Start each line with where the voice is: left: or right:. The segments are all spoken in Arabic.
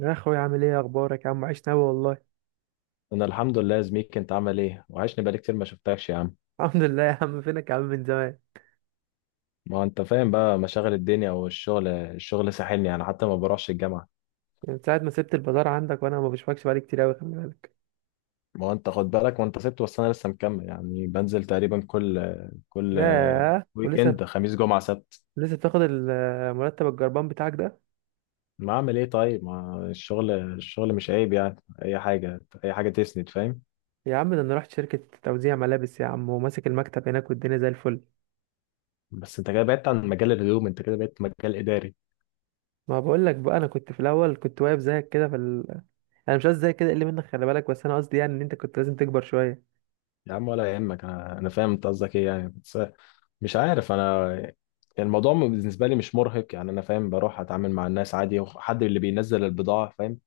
right: يا اخويا، عامل ايه؟ اخبارك يا عم؟ عشنا قوي والله.
left: انا الحمد لله يا زميكي، انت عامل ايه؟ وحشني بقالي كتير ما شفتكش يا عم.
right: الحمد لله يا عم، فينك يا عم من زمان؟
left: ما هو انت فاهم بقى مشاغل الدنيا، والشغل الشغل ساحلني يعني، حتى ما بروحش الجامعه.
right: يعني من ساعه ما سبت البازار عندك وانا ما بشوفكش بقالي كتير قوي، خلي بالك.
left: ما هو انت خد بالك، ما انت سبت، بس انا لسه مكمل يعني، بنزل تقريبا كل كل
right: ياه،
left: ويك
right: ولسه؟
left: اند، خميس جمعه سبت.
right: لسه بتاخد المرتب الجربان بتاعك ده؟
left: ما اعمل ايه طيب؟ ما الشغل الشغل مش عيب يعني، اي حاجه اي حاجه تسند فاهم.
right: يا عم ده انا رحت شركه توزيع ملابس يا عم، وماسك المكتب هناك والدنيا زي الفل.
left: بس انت كده بعدت عن مجال الهدوم، انت كده بقيت مجال اداري.
right: ما بقول لك بقى، انا كنت في الاول كنت واقف زيك كده في ال... آه، انا مش قصدي زيك كده اللي منك، خلي بالك، بس انا قصدي يعني ان انت كنت لازم تكبر شويه.
left: يا عم ولا يهمك، انا فاهم انت قصدك ايه يعني، بس مش عارف انا يعني. الموضوع بالنسبه لي مش مرهق يعني، انا فاهم بروح اتعامل مع الناس عادي، وحد اللي بينزل البضاعه فاهم.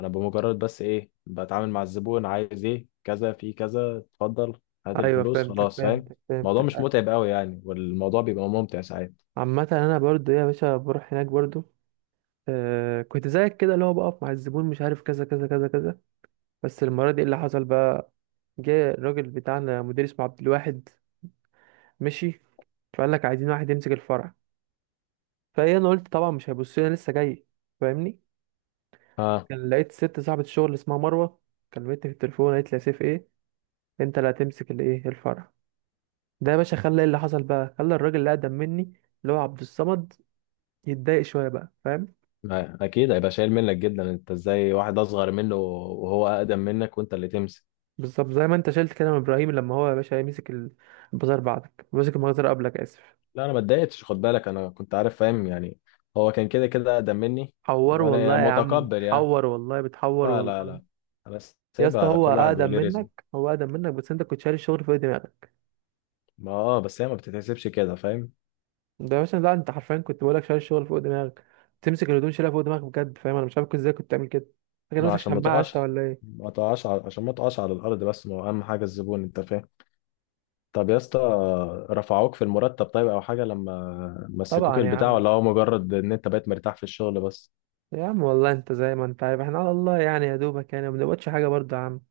left: انا بمجرد بس ايه، بتعامل مع الزبون عايز ايه كذا في كذا، اتفضل هات
right: ايوه
left: الفلوس
right: فهمتك
left: خلاص فاهم.
right: فهمتك
left: الموضوع مش
right: فهمتك.
left: متعب قوي يعني، والموضوع بيبقى ممتع ساعات.
right: عامه انا برضو يا باشا بروح هناك برضو. آه كنت زيك كده، اللي هو بقف مع الزبون مش عارف كذا كذا كذا كذا. بس المرة دي إيه اللي حصل بقى؟ جه الراجل بتاعنا مدير اسمه عبد الواحد. مشي. فقال لك عايزين واحد يمسك الفرع. فايه انا قلت طبعا مش هيبص لي أنا لسه جاي. فاهمني؟
left: اه.
right: كان لقيت ست صاحبة الشغل اسمها مروة كلمتني في التليفون، قالت لي يا سيف ايه، انت اللي هتمسك الايه الفرع ده يا باشا. خلى ايه اللي حصل بقى؟ خلى الراجل اللي اقدم مني، اللي هو عبد الصمد، يتضايق شوية بقى، فاهم؟
left: اكيد هيبقى شايل منك جدا، انت ازاي واحد اصغر منه، وهو اقدم منك وانت اللي تمسك.
right: بالظبط زي ما انت شلت كده من ابراهيم لما هو يا باشا مسك البازار بعدك، مسك المجزرة قبلك، اسف.
left: لا انا ما اتضايقتش، خد بالك انا كنت عارف فاهم يعني، هو كان كده كده اقدم مني.
right: حور
left: وانا يعني
right: والله يا عم،
left: متقبل يعني.
right: بتحور والله، بتحور
left: لا لا
right: والله.
left: لا، انا
right: يا اسطى
left: سايبها،
right: هو
left: كل واحد
right: اقدم
left: وليه رزق.
right: منك، هو اقدم منك، بس انت كنت شايل الشغل فوق دماغك.
left: ما اه، بس هي ما بتتحسبش كده فاهم.
right: ده يا باشا لا، انت حرفيا كنت بقولك شايل الشغل فوق دماغك. تمسك الهدوم شايلها فوق دماغك بجد، فاهم؟ انا مش عارف كنت ازاي كنت تعمل كده. فاكر
left: ما
right: نفسك
left: عشان ما
right: شماعة يا
left: تقعش،
right: اسطى ولا ايه؟
left: ما تقعش عشان ما تقعش على الارض، بس ما هو اهم حاجه الزبون انت فاهم. طب يا اسطى، رفعوك في المرتب طيب او حاجه لما
right: طبعا
left: مسكوك
right: يا
left: البتاع؟
right: عم.
left: ولا هو مجرد ان انت بقيت مرتاح في الشغل بس؟
right: يا عم والله انت زي ما انت عارف احنا على الله يعني، يا دوبك يعني ما بنقبضش حاجة برضه يا عم.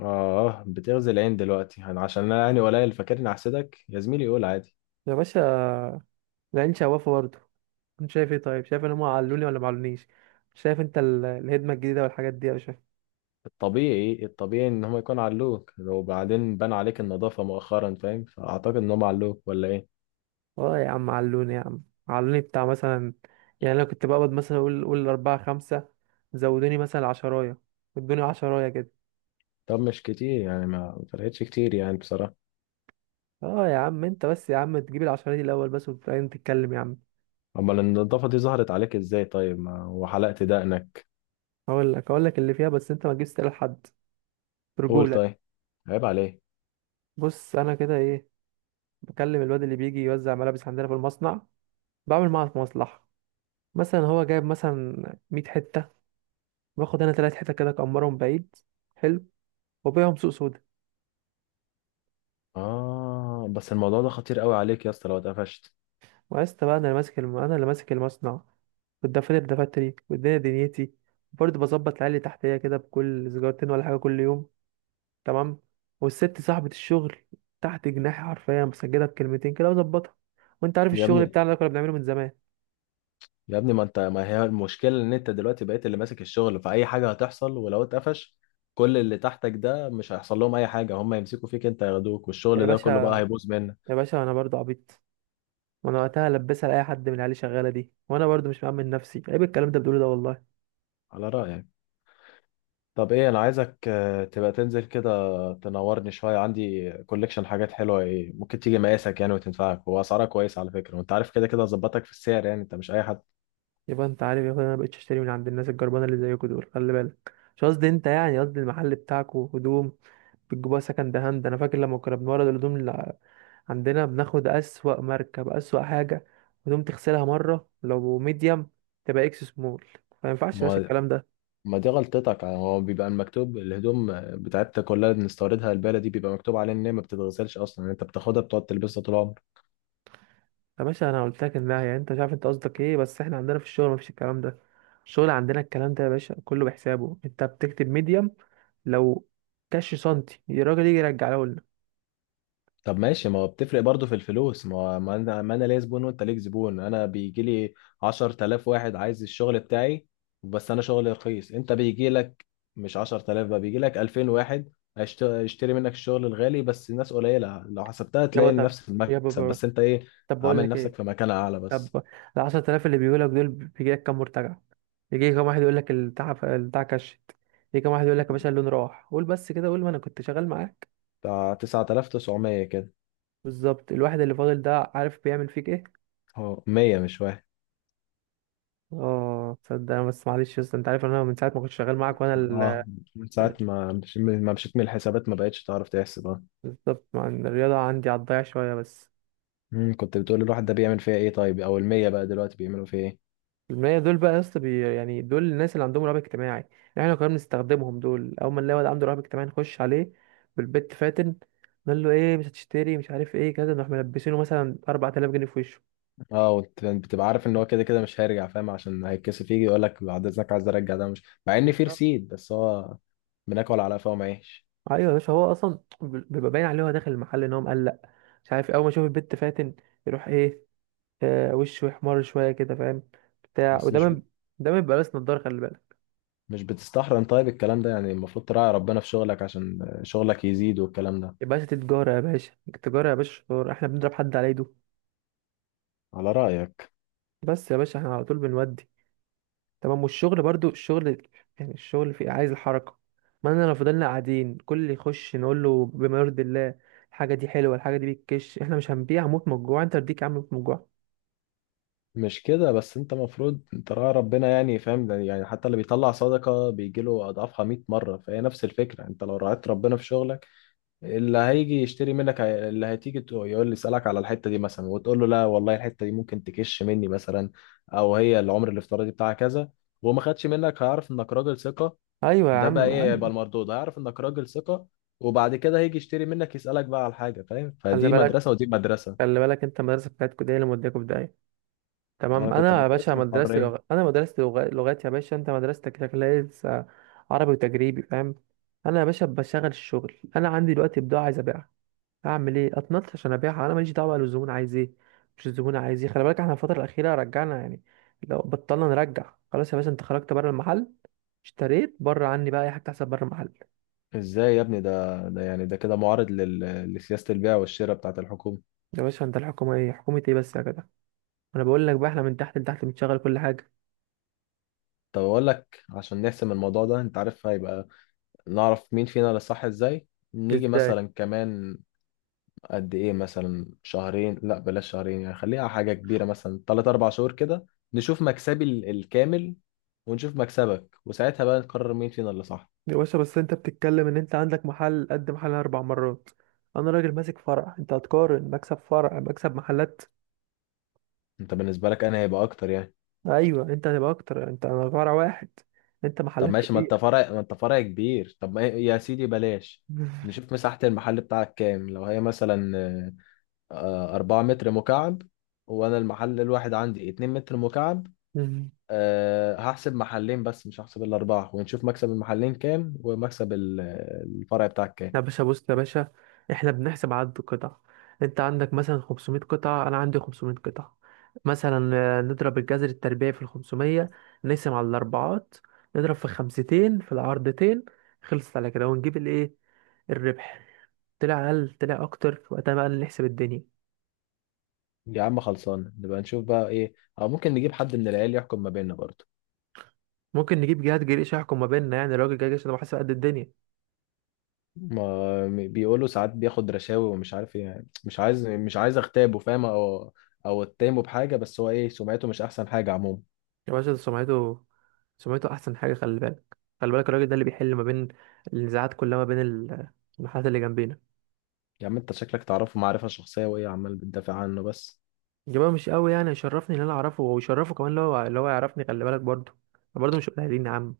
left: اه بتغزي العين دلوقتي يعني عشان انا يعني قليل؟ فاكرني احسدك يا زميلي؟ قول عادي.
right: يا باشا، العين شوافة برضه. انت شايف ايه طيب؟ شايف ان هم علوني ولا ما علونيش؟ شايف انت الهدمه الجديده والحاجات دي؟ يا شايف.
left: الطبيعي الطبيعي ان هم يكون علوك، وبعدين بان عليك النظافه مؤخرا فاهم، فاعتقد ان هم علوك ولا ايه؟
right: اه يا عم علوني يا عم. علوني بتاع مثلا، يعني انا كنت بقبض مثلا، اقول اربعة خمسة، زودوني مثلا عشراية. ادوني عشراية كده.
left: طب مش كتير يعني، ما فرقتش كتير يعني بصراحة.
right: اه يا عم، انت بس يا عم تجيب العشراية دي الاول بس وبعدين تتكلم يا عم.
left: امال النضافة دي ظهرت عليك ازاي طيب؟ ما وحلقت دقنك.
right: اقول لك اقول لك اللي فيها، بس انت ما تجيبش تقول لحد.
left: قول
right: برجولة.
left: طيب، عيب عليك.
right: بص انا كده ايه، بكلم الواد اللي بيجي يوزع ملابس عندنا في المصنع، بعمل معاه مصلحة. مثلا هو جايب مثلا 100 حتة، باخد انا تلات حتت كده اكمرهم بعيد. حلو. وبيعهم سوق سودا.
left: اه بس الموضوع ده خطير قوي عليك يا اسطى لو اتقفشت.
right: وعشت بقى. انا اللي ماسك انا اللي ماسك المصنع، والدفاتر دفاتري والدنيا دنيتي. برضه بظبط العيال اللي تحتيا كده بكل سيجارتين ولا حاجة كل يوم. تمام. والست صاحبة الشغل تحت جناحي حرفيا، مسجلها بكلمتين كده وظبطها. وانت عارف
left: يا
right: الشغل
left: ابني،
right: بتاعنا ده كنا بنعمله من زمان.
left: يا ابني ما انت، ما هي المشكلة ان انت دلوقتي بقيت اللي ماسك الشغل، فأي حاجة هتحصل ولو اتقفش، كل اللي تحتك ده مش هيحصل لهم اي حاجة، هم يمسكوا فيك انت، ياخدوك،
right: يا
left: والشغل ده
right: باشا،
left: كله بقى هيبوظ منك.
right: يا باشا انا برضه عبيط. وانا وقتها لبسها لاي حد من العيال اللي شغاله دي، وانا برضه مش مأمن نفسي، عيب الكلام ده بتقوله ده والله.
left: على رأيك. طب ايه، انا عايزك تبقى تنزل كده، تنورني شوية. عندي كوليكشن حاجات حلوة ايه، ممكن تيجي مقاسك يعني وتنفعك، واسعارها كويسة على فكرة، وانت عارف كده كده ظبطك في السعر يعني، انت مش اي حد.
right: يبقى انت عارف يا اخويا، انا مبقتش اشتري من عند الناس الجربانه اللي زيكوا دول، خلي بالك مش قصدي انت يعني، قصدي المحل بتاعكوا هدوم بتجيبوها سكند هاند. انا فاكر لما كنا بنورد الهدوم اللي عندنا، بناخد اسوأ ماركه باسوأ حاجه، هدوم تغسلها مره لو ميديم تبقى اكس سمول. ما ينفعش
left: ما
right: يا باشا
left: هو-
right: الكلام ده.
left: ما دي غلطتك يعني، هو بيبقى المكتوب، الهدوم بتاعتنا كلها اللي بنستوردها البالة دي بيبقى مكتوب عليها ان هي ما بتتغسلش اصلا يعني، انت بتاخدها بتقعد تلبسها طول عمرك.
right: يا باشا انا قلت لك انها يعني انت مش عارف انت قصدك ايه، بس احنا عندنا في الشغل مفيش الكلام ده. الشغل عندنا الكلام ده يا باشا كله بحسابه. انت بتكتب ميديم، لو كاش سنتي الراجل يجي يرجعه لنا.
left: طب ماشي، ما هو بتفرق برضه في الفلوس، ما هو ما انا ليا زبون وانت ليك زبون. انا بيجي لي 10,000 واحد عايز الشغل بتاعي، بس انا شغلي رخيص. انت بيجي لك مش 10,000 بقى، بيجي لك 2000 واحد هيشتري منك الشغل الغالي، بس الناس قليلة. لو حسبتها
right: يابا
left: تلاقي
right: طب،
left: نفس المكسب،
right: يابا
left: بس انت ايه،
right: طب بقول
left: عامل
right: لك
left: نفسك
right: ايه.
left: في مكان اعلى بس.
right: طب ال 10,000 اللي بيقولك دول بيجي لك كام مرتجع؟ يجي كام واحد يقول لك البتاع البتاع كشت؟ يجي كام واحد يقول لك يا باشا اللون راح؟ قول بس كده، قول، ما انا كنت شغال معاك.
left: بتاع 9,900 كده،
right: بالظبط. الواحد اللي فاضل ده عارف بيعمل فيك ايه؟
left: هو 100 مش واحد.
right: اه تصدق، انا بس معلش يا اسطى، انت عارف ان انا من ساعه ما كنت شغال معاك وانا
left: اه، من ساعة ما ما مشيت من الحسابات، ما بقتش تعرف تحسب.
right: بالظبط، مع إن الرياضه عندي على الضيع شويه بس.
left: كنت بتقول الواحد ده بيعمل فيها ايه طيب، او المية بقى دلوقتي بيعملوا فيها ايه؟
right: المية دول بقى يا اسطى، يعني دول الناس اللي عندهم رهاب اجتماعي. يعني احنا كنا بنستخدمهم دول، اول ما نلاقي واحد عنده رهاب اجتماعي نخش عليه بالبت فاتن، نقول له ايه مش هتشتري مش عارف ايه كذا، نروح ملبسينه مثلا 4000 جنيه في وشه.
left: اه بتبقى عارف ان هو كده كده مش هيرجع فاهم، عشان هيتكسف يجي يقول لك بعد اذنك عايز ارجع، ده مش مع ان في
right: بالظبط.
left: رسيد، بس هو بناكل على قفا ومعيش.
right: ايوه يا باشا، هو اصلا بيبقى باين عليه هو داخل المحل ان هو مقلق، مش عارف، اول ما يشوف البت فاتن يروح ايه، وشه يحمر شويه كده، فاهم؟ بتاع
left: بس
right: وده
left: مش ب...
right: من، ده ما بيبقى لابس نضاره، خلي بالك.
left: مش بتستحرم طيب الكلام ده يعني؟ المفروض تراعي ربنا في شغلك عشان شغلك يزيد، والكلام ده.
right: يا باشا دي تجاره يا باشا، التجاره يا باشا شطار، احنا بنضرب حد على ايده؟
left: على رأيك.
right: بس يا باشا احنا على طول بنودي. تمام. والشغل برضو الشغل، يعني الشغل في عايز الحركة. ما انا لو فضلنا قاعدين كل اللي يخش نقول له بما يرضي الله، الحاجة دي حلوة الحاجة دي بتكش، احنا مش هنبيع، موت من الجوع. انت رديك يا عم، موت من الجوع.
left: مش كده بس، انت المفروض تراعي ربنا يعني فاهم، ده يعني حتى اللي بيطلع صدقة بيجيله اضعافها 100 مرة، فهي نفس الفكرة. انت لو راعيت ربنا في شغلك، اللي هيجي يشتري منك اللي هتيجي يقول لي اسالك على الحته دي مثلا، وتقول له لا والله الحته دي ممكن تكش مني مثلا، او هي العمر الافتراضي بتاعها كذا، وهو ما خدش منك هيعرف انك راجل ثقه.
right: ايوه يا
left: ده بقى
right: عم،
left: ايه، يبقى
right: ايوه.
left: المردود، هيعرف انك راجل ثقه، وبعد كده هيجي يشتري منك، يسالك بقى على حاجه فاهم.
right: خلي
left: فدي
right: بالك،
left: مدرسه ودي مدرسه.
right: خلي بالك انت، المدرسة بتاعتكوا دي اللي مودياكوا في داهية.
left: انا
right: تمام.
left: كنت في
right: انا يا باشا
left: مدرسه
right: مدرستي
left: الحريه.
right: لغ... انا مدرستي لغ... لغات يا باشا، انت مدرستك شكلها إيه؟ عربي وتجريبي، فاهم؟ انا يا باشا بشغل الشغل، انا عندي دلوقتي بضاعة عايز ابيعها، اعمل ايه؟ اتنطش عشان ابيعها، انا ماليش دعوه بقى الزبون عايز ايه. مش الزبون عايز ايه، خلي بالك. احنا الفتره الاخيره رجعنا يعني، لو بطلنا نرجع خلاص. يا باشا انت خرجت بره المحل، اشتريت بره عني، بقى اي حاجه تحصل بره المحل.
left: ازاي يا ابني، ده يعني ده كده معارض لسياسه البيع والشراء بتاعت الحكومه.
right: يا باشا انت الحكومه ايه؟ حكومه ايه بس يا جدع؟ انا بقول لك بقى، احنا من تحت لتحت بنشغل كل حاجه.
left: طب اقول لك عشان نحسم الموضوع ده، انت عارف هيبقى نعرف مين فينا اللي صح ازاي؟ نيجي
right: ازاي
left: مثلا كمان، قد ايه مثلا، شهرين لا بلاش شهرين يعني، خليها حاجة كبيرة مثلا تلات أربع شهور كده. نشوف مكسبي الكامل، ونشوف مكسبك، وساعتها بقى نقرر مين فينا اللي صح.
right: يا باشا؟ بس انت بتتكلم ان انت عندك محل قد محل اربع مرات، انا راجل ماسك فرع، انت هتقارن مكسب فرع مكسب محلات؟
left: انت بالنسبة لك انا هيبقى اكتر يعني.
right: ايوه انت هتبقى اكتر، انت انا فرع واحد، انت
left: طب
right: محلات
left: ماشي، ما انت
right: كتير.
left: فرع، ما انت فرع كبير، طب ما يا سيدي بلاش. نشوف مساحة المحل بتاعك كام، لو هي مثلا أربعة متر مكعب، وأنا المحل الواحد عندي اتنين متر مكعب. أه هحسب محلين بس مش هحسب الأربعة، ونشوف مكسب المحلين كام ومكسب الفرع بتاعك كام.
right: يا باشا بص يا باشا، احنا بنحسب عدد القطع. انت عندك مثلا 500 قطعة، انا عندي 500 قطعة مثلا، نضرب الجذر التربيعي في ال 500، نقسم على الاربعات، نضرب في خمستين في العرضتين، خلصت على كده ونجيب الايه، الربح. طلع اقل طلع اكتر، وقتها بقى نحسب الدنيا.
left: يا عم خلصان، نبقى نشوف بقى إيه. أو ممكن نجيب حد من العيال يحكم ما بيننا برضه.
right: ممكن نجيب جهات جريش يحكم ما بيننا، يعني الراجل جاي عشان هو حاسب قد الدنيا.
left: ما بيقولوا ساعات بياخد رشاوي ومش عارف إيه يعني، مش عايز مش عايز أغتابه فاهم، أو أتهمه بحاجة، بس هو إيه، سمعته مش أحسن حاجة عموما.
right: يا باشا ده سمعته، سمعته احسن حاجة، خلي بالك. خلي بالك الراجل ده اللي بيحل ما بين النزاعات كلها ما بين المحلات اللي جنبينا.
left: يا عم أنت شكلك تعرفه معرفة شخصية، وإيه عمال بتدافع عنه بس.
right: جماعة مش قوي يعني، يشرفني ان انا اعرفه ويشرفه كمان لو اللي هو يعرفني، خلي بالك برضه. أنا برضه مش قليلين يا عم.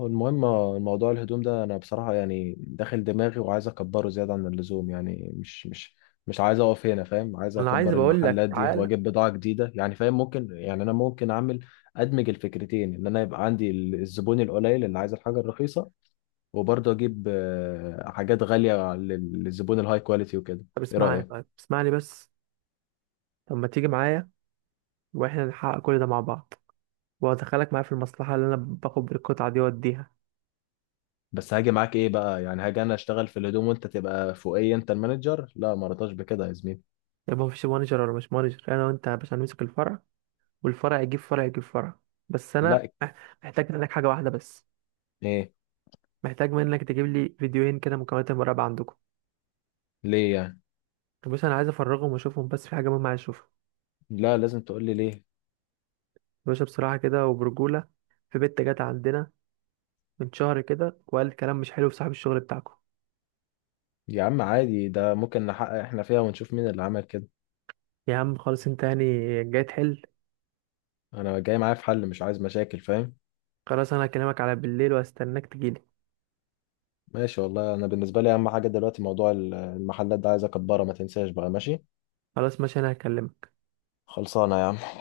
left: هو المهم الموضوع الهدوم ده، انا بصراحة يعني داخل دماغي وعايز اكبره زيادة عن اللزوم يعني، مش عايز اقف هنا فاهم، عايز
right: انا عايز
left: اكبر
right: بقول لك
left: المحلات دي
right: تعالى،
left: واجيب بضاعة جديدة يعني فاهم، ممكن يعني انا ممكن اعمل ادمج الفكرتين، ان انا يبقى عندي الزبون القليل اللي عايز الحاجة الرخيصة، وبرضه اجيب حاجات غالية للزبون الهاي كواليتي وكده.
right: طب
left: ايه
right: اسمعني
left: رأيك؟
right: طيب، اسمعني بس. طب ما تيجي معايا، واحنا نحقق كل ده مع بعض، وادخلك معايا في المصلحة اللي انا باخد بالقطعة دي واديها.
left: بس هاجي معاك ايه بقى يعني؟ هاجي انا اشتغل في الهدوم وانت تبقى فوقي انت المانجر؟ لا ما رضاش بكده يا زميلي.
right: يبقى مفيش مانجر ولا مش مانجر، انا وانت باش هنمسك الفرع، والفرع يجيب فرع يجيب فرع. بس انا
left: لا.
right: محتاج منك حاجة واحدة بس.
left: ايه؟
right: محتاج منك تجيب لي فيديوهين كده مكالمات المراقبة عندكم.
left: ليه يعني؟
right: بص انا عايز افرغهم واشوفهم، بس في حاجة مهمة عايز اشوفها.
left: لا لازم تقول لي ليه.
right: باشا بصراحة كده وبرجولة، في بنت جت عندنا من شهر كده، وقالت كلام مش حلو في صاحب الشغل بتاعكم.
left: يا عم عادي، ده ممكن نحقق احنا فيها ونشوف مين اللي عمل كده.
right: يا عم خلاص، انت يعني جاي تحل.
left: انا جاي معايا في حل مش عايز مشاكل فاهم.
right: خلاص انا هكلمك على بالليل وهستناك تجيلي.
left: ماشي، والله انا بالنسبه لي اهم حاجه دلوقتي موضوع المحلات ده، عايز اكبرها، ما تنساش بقى ماشي.
right: خلاص ماشي، انا هكلمك.
left: خلصانه يا عم.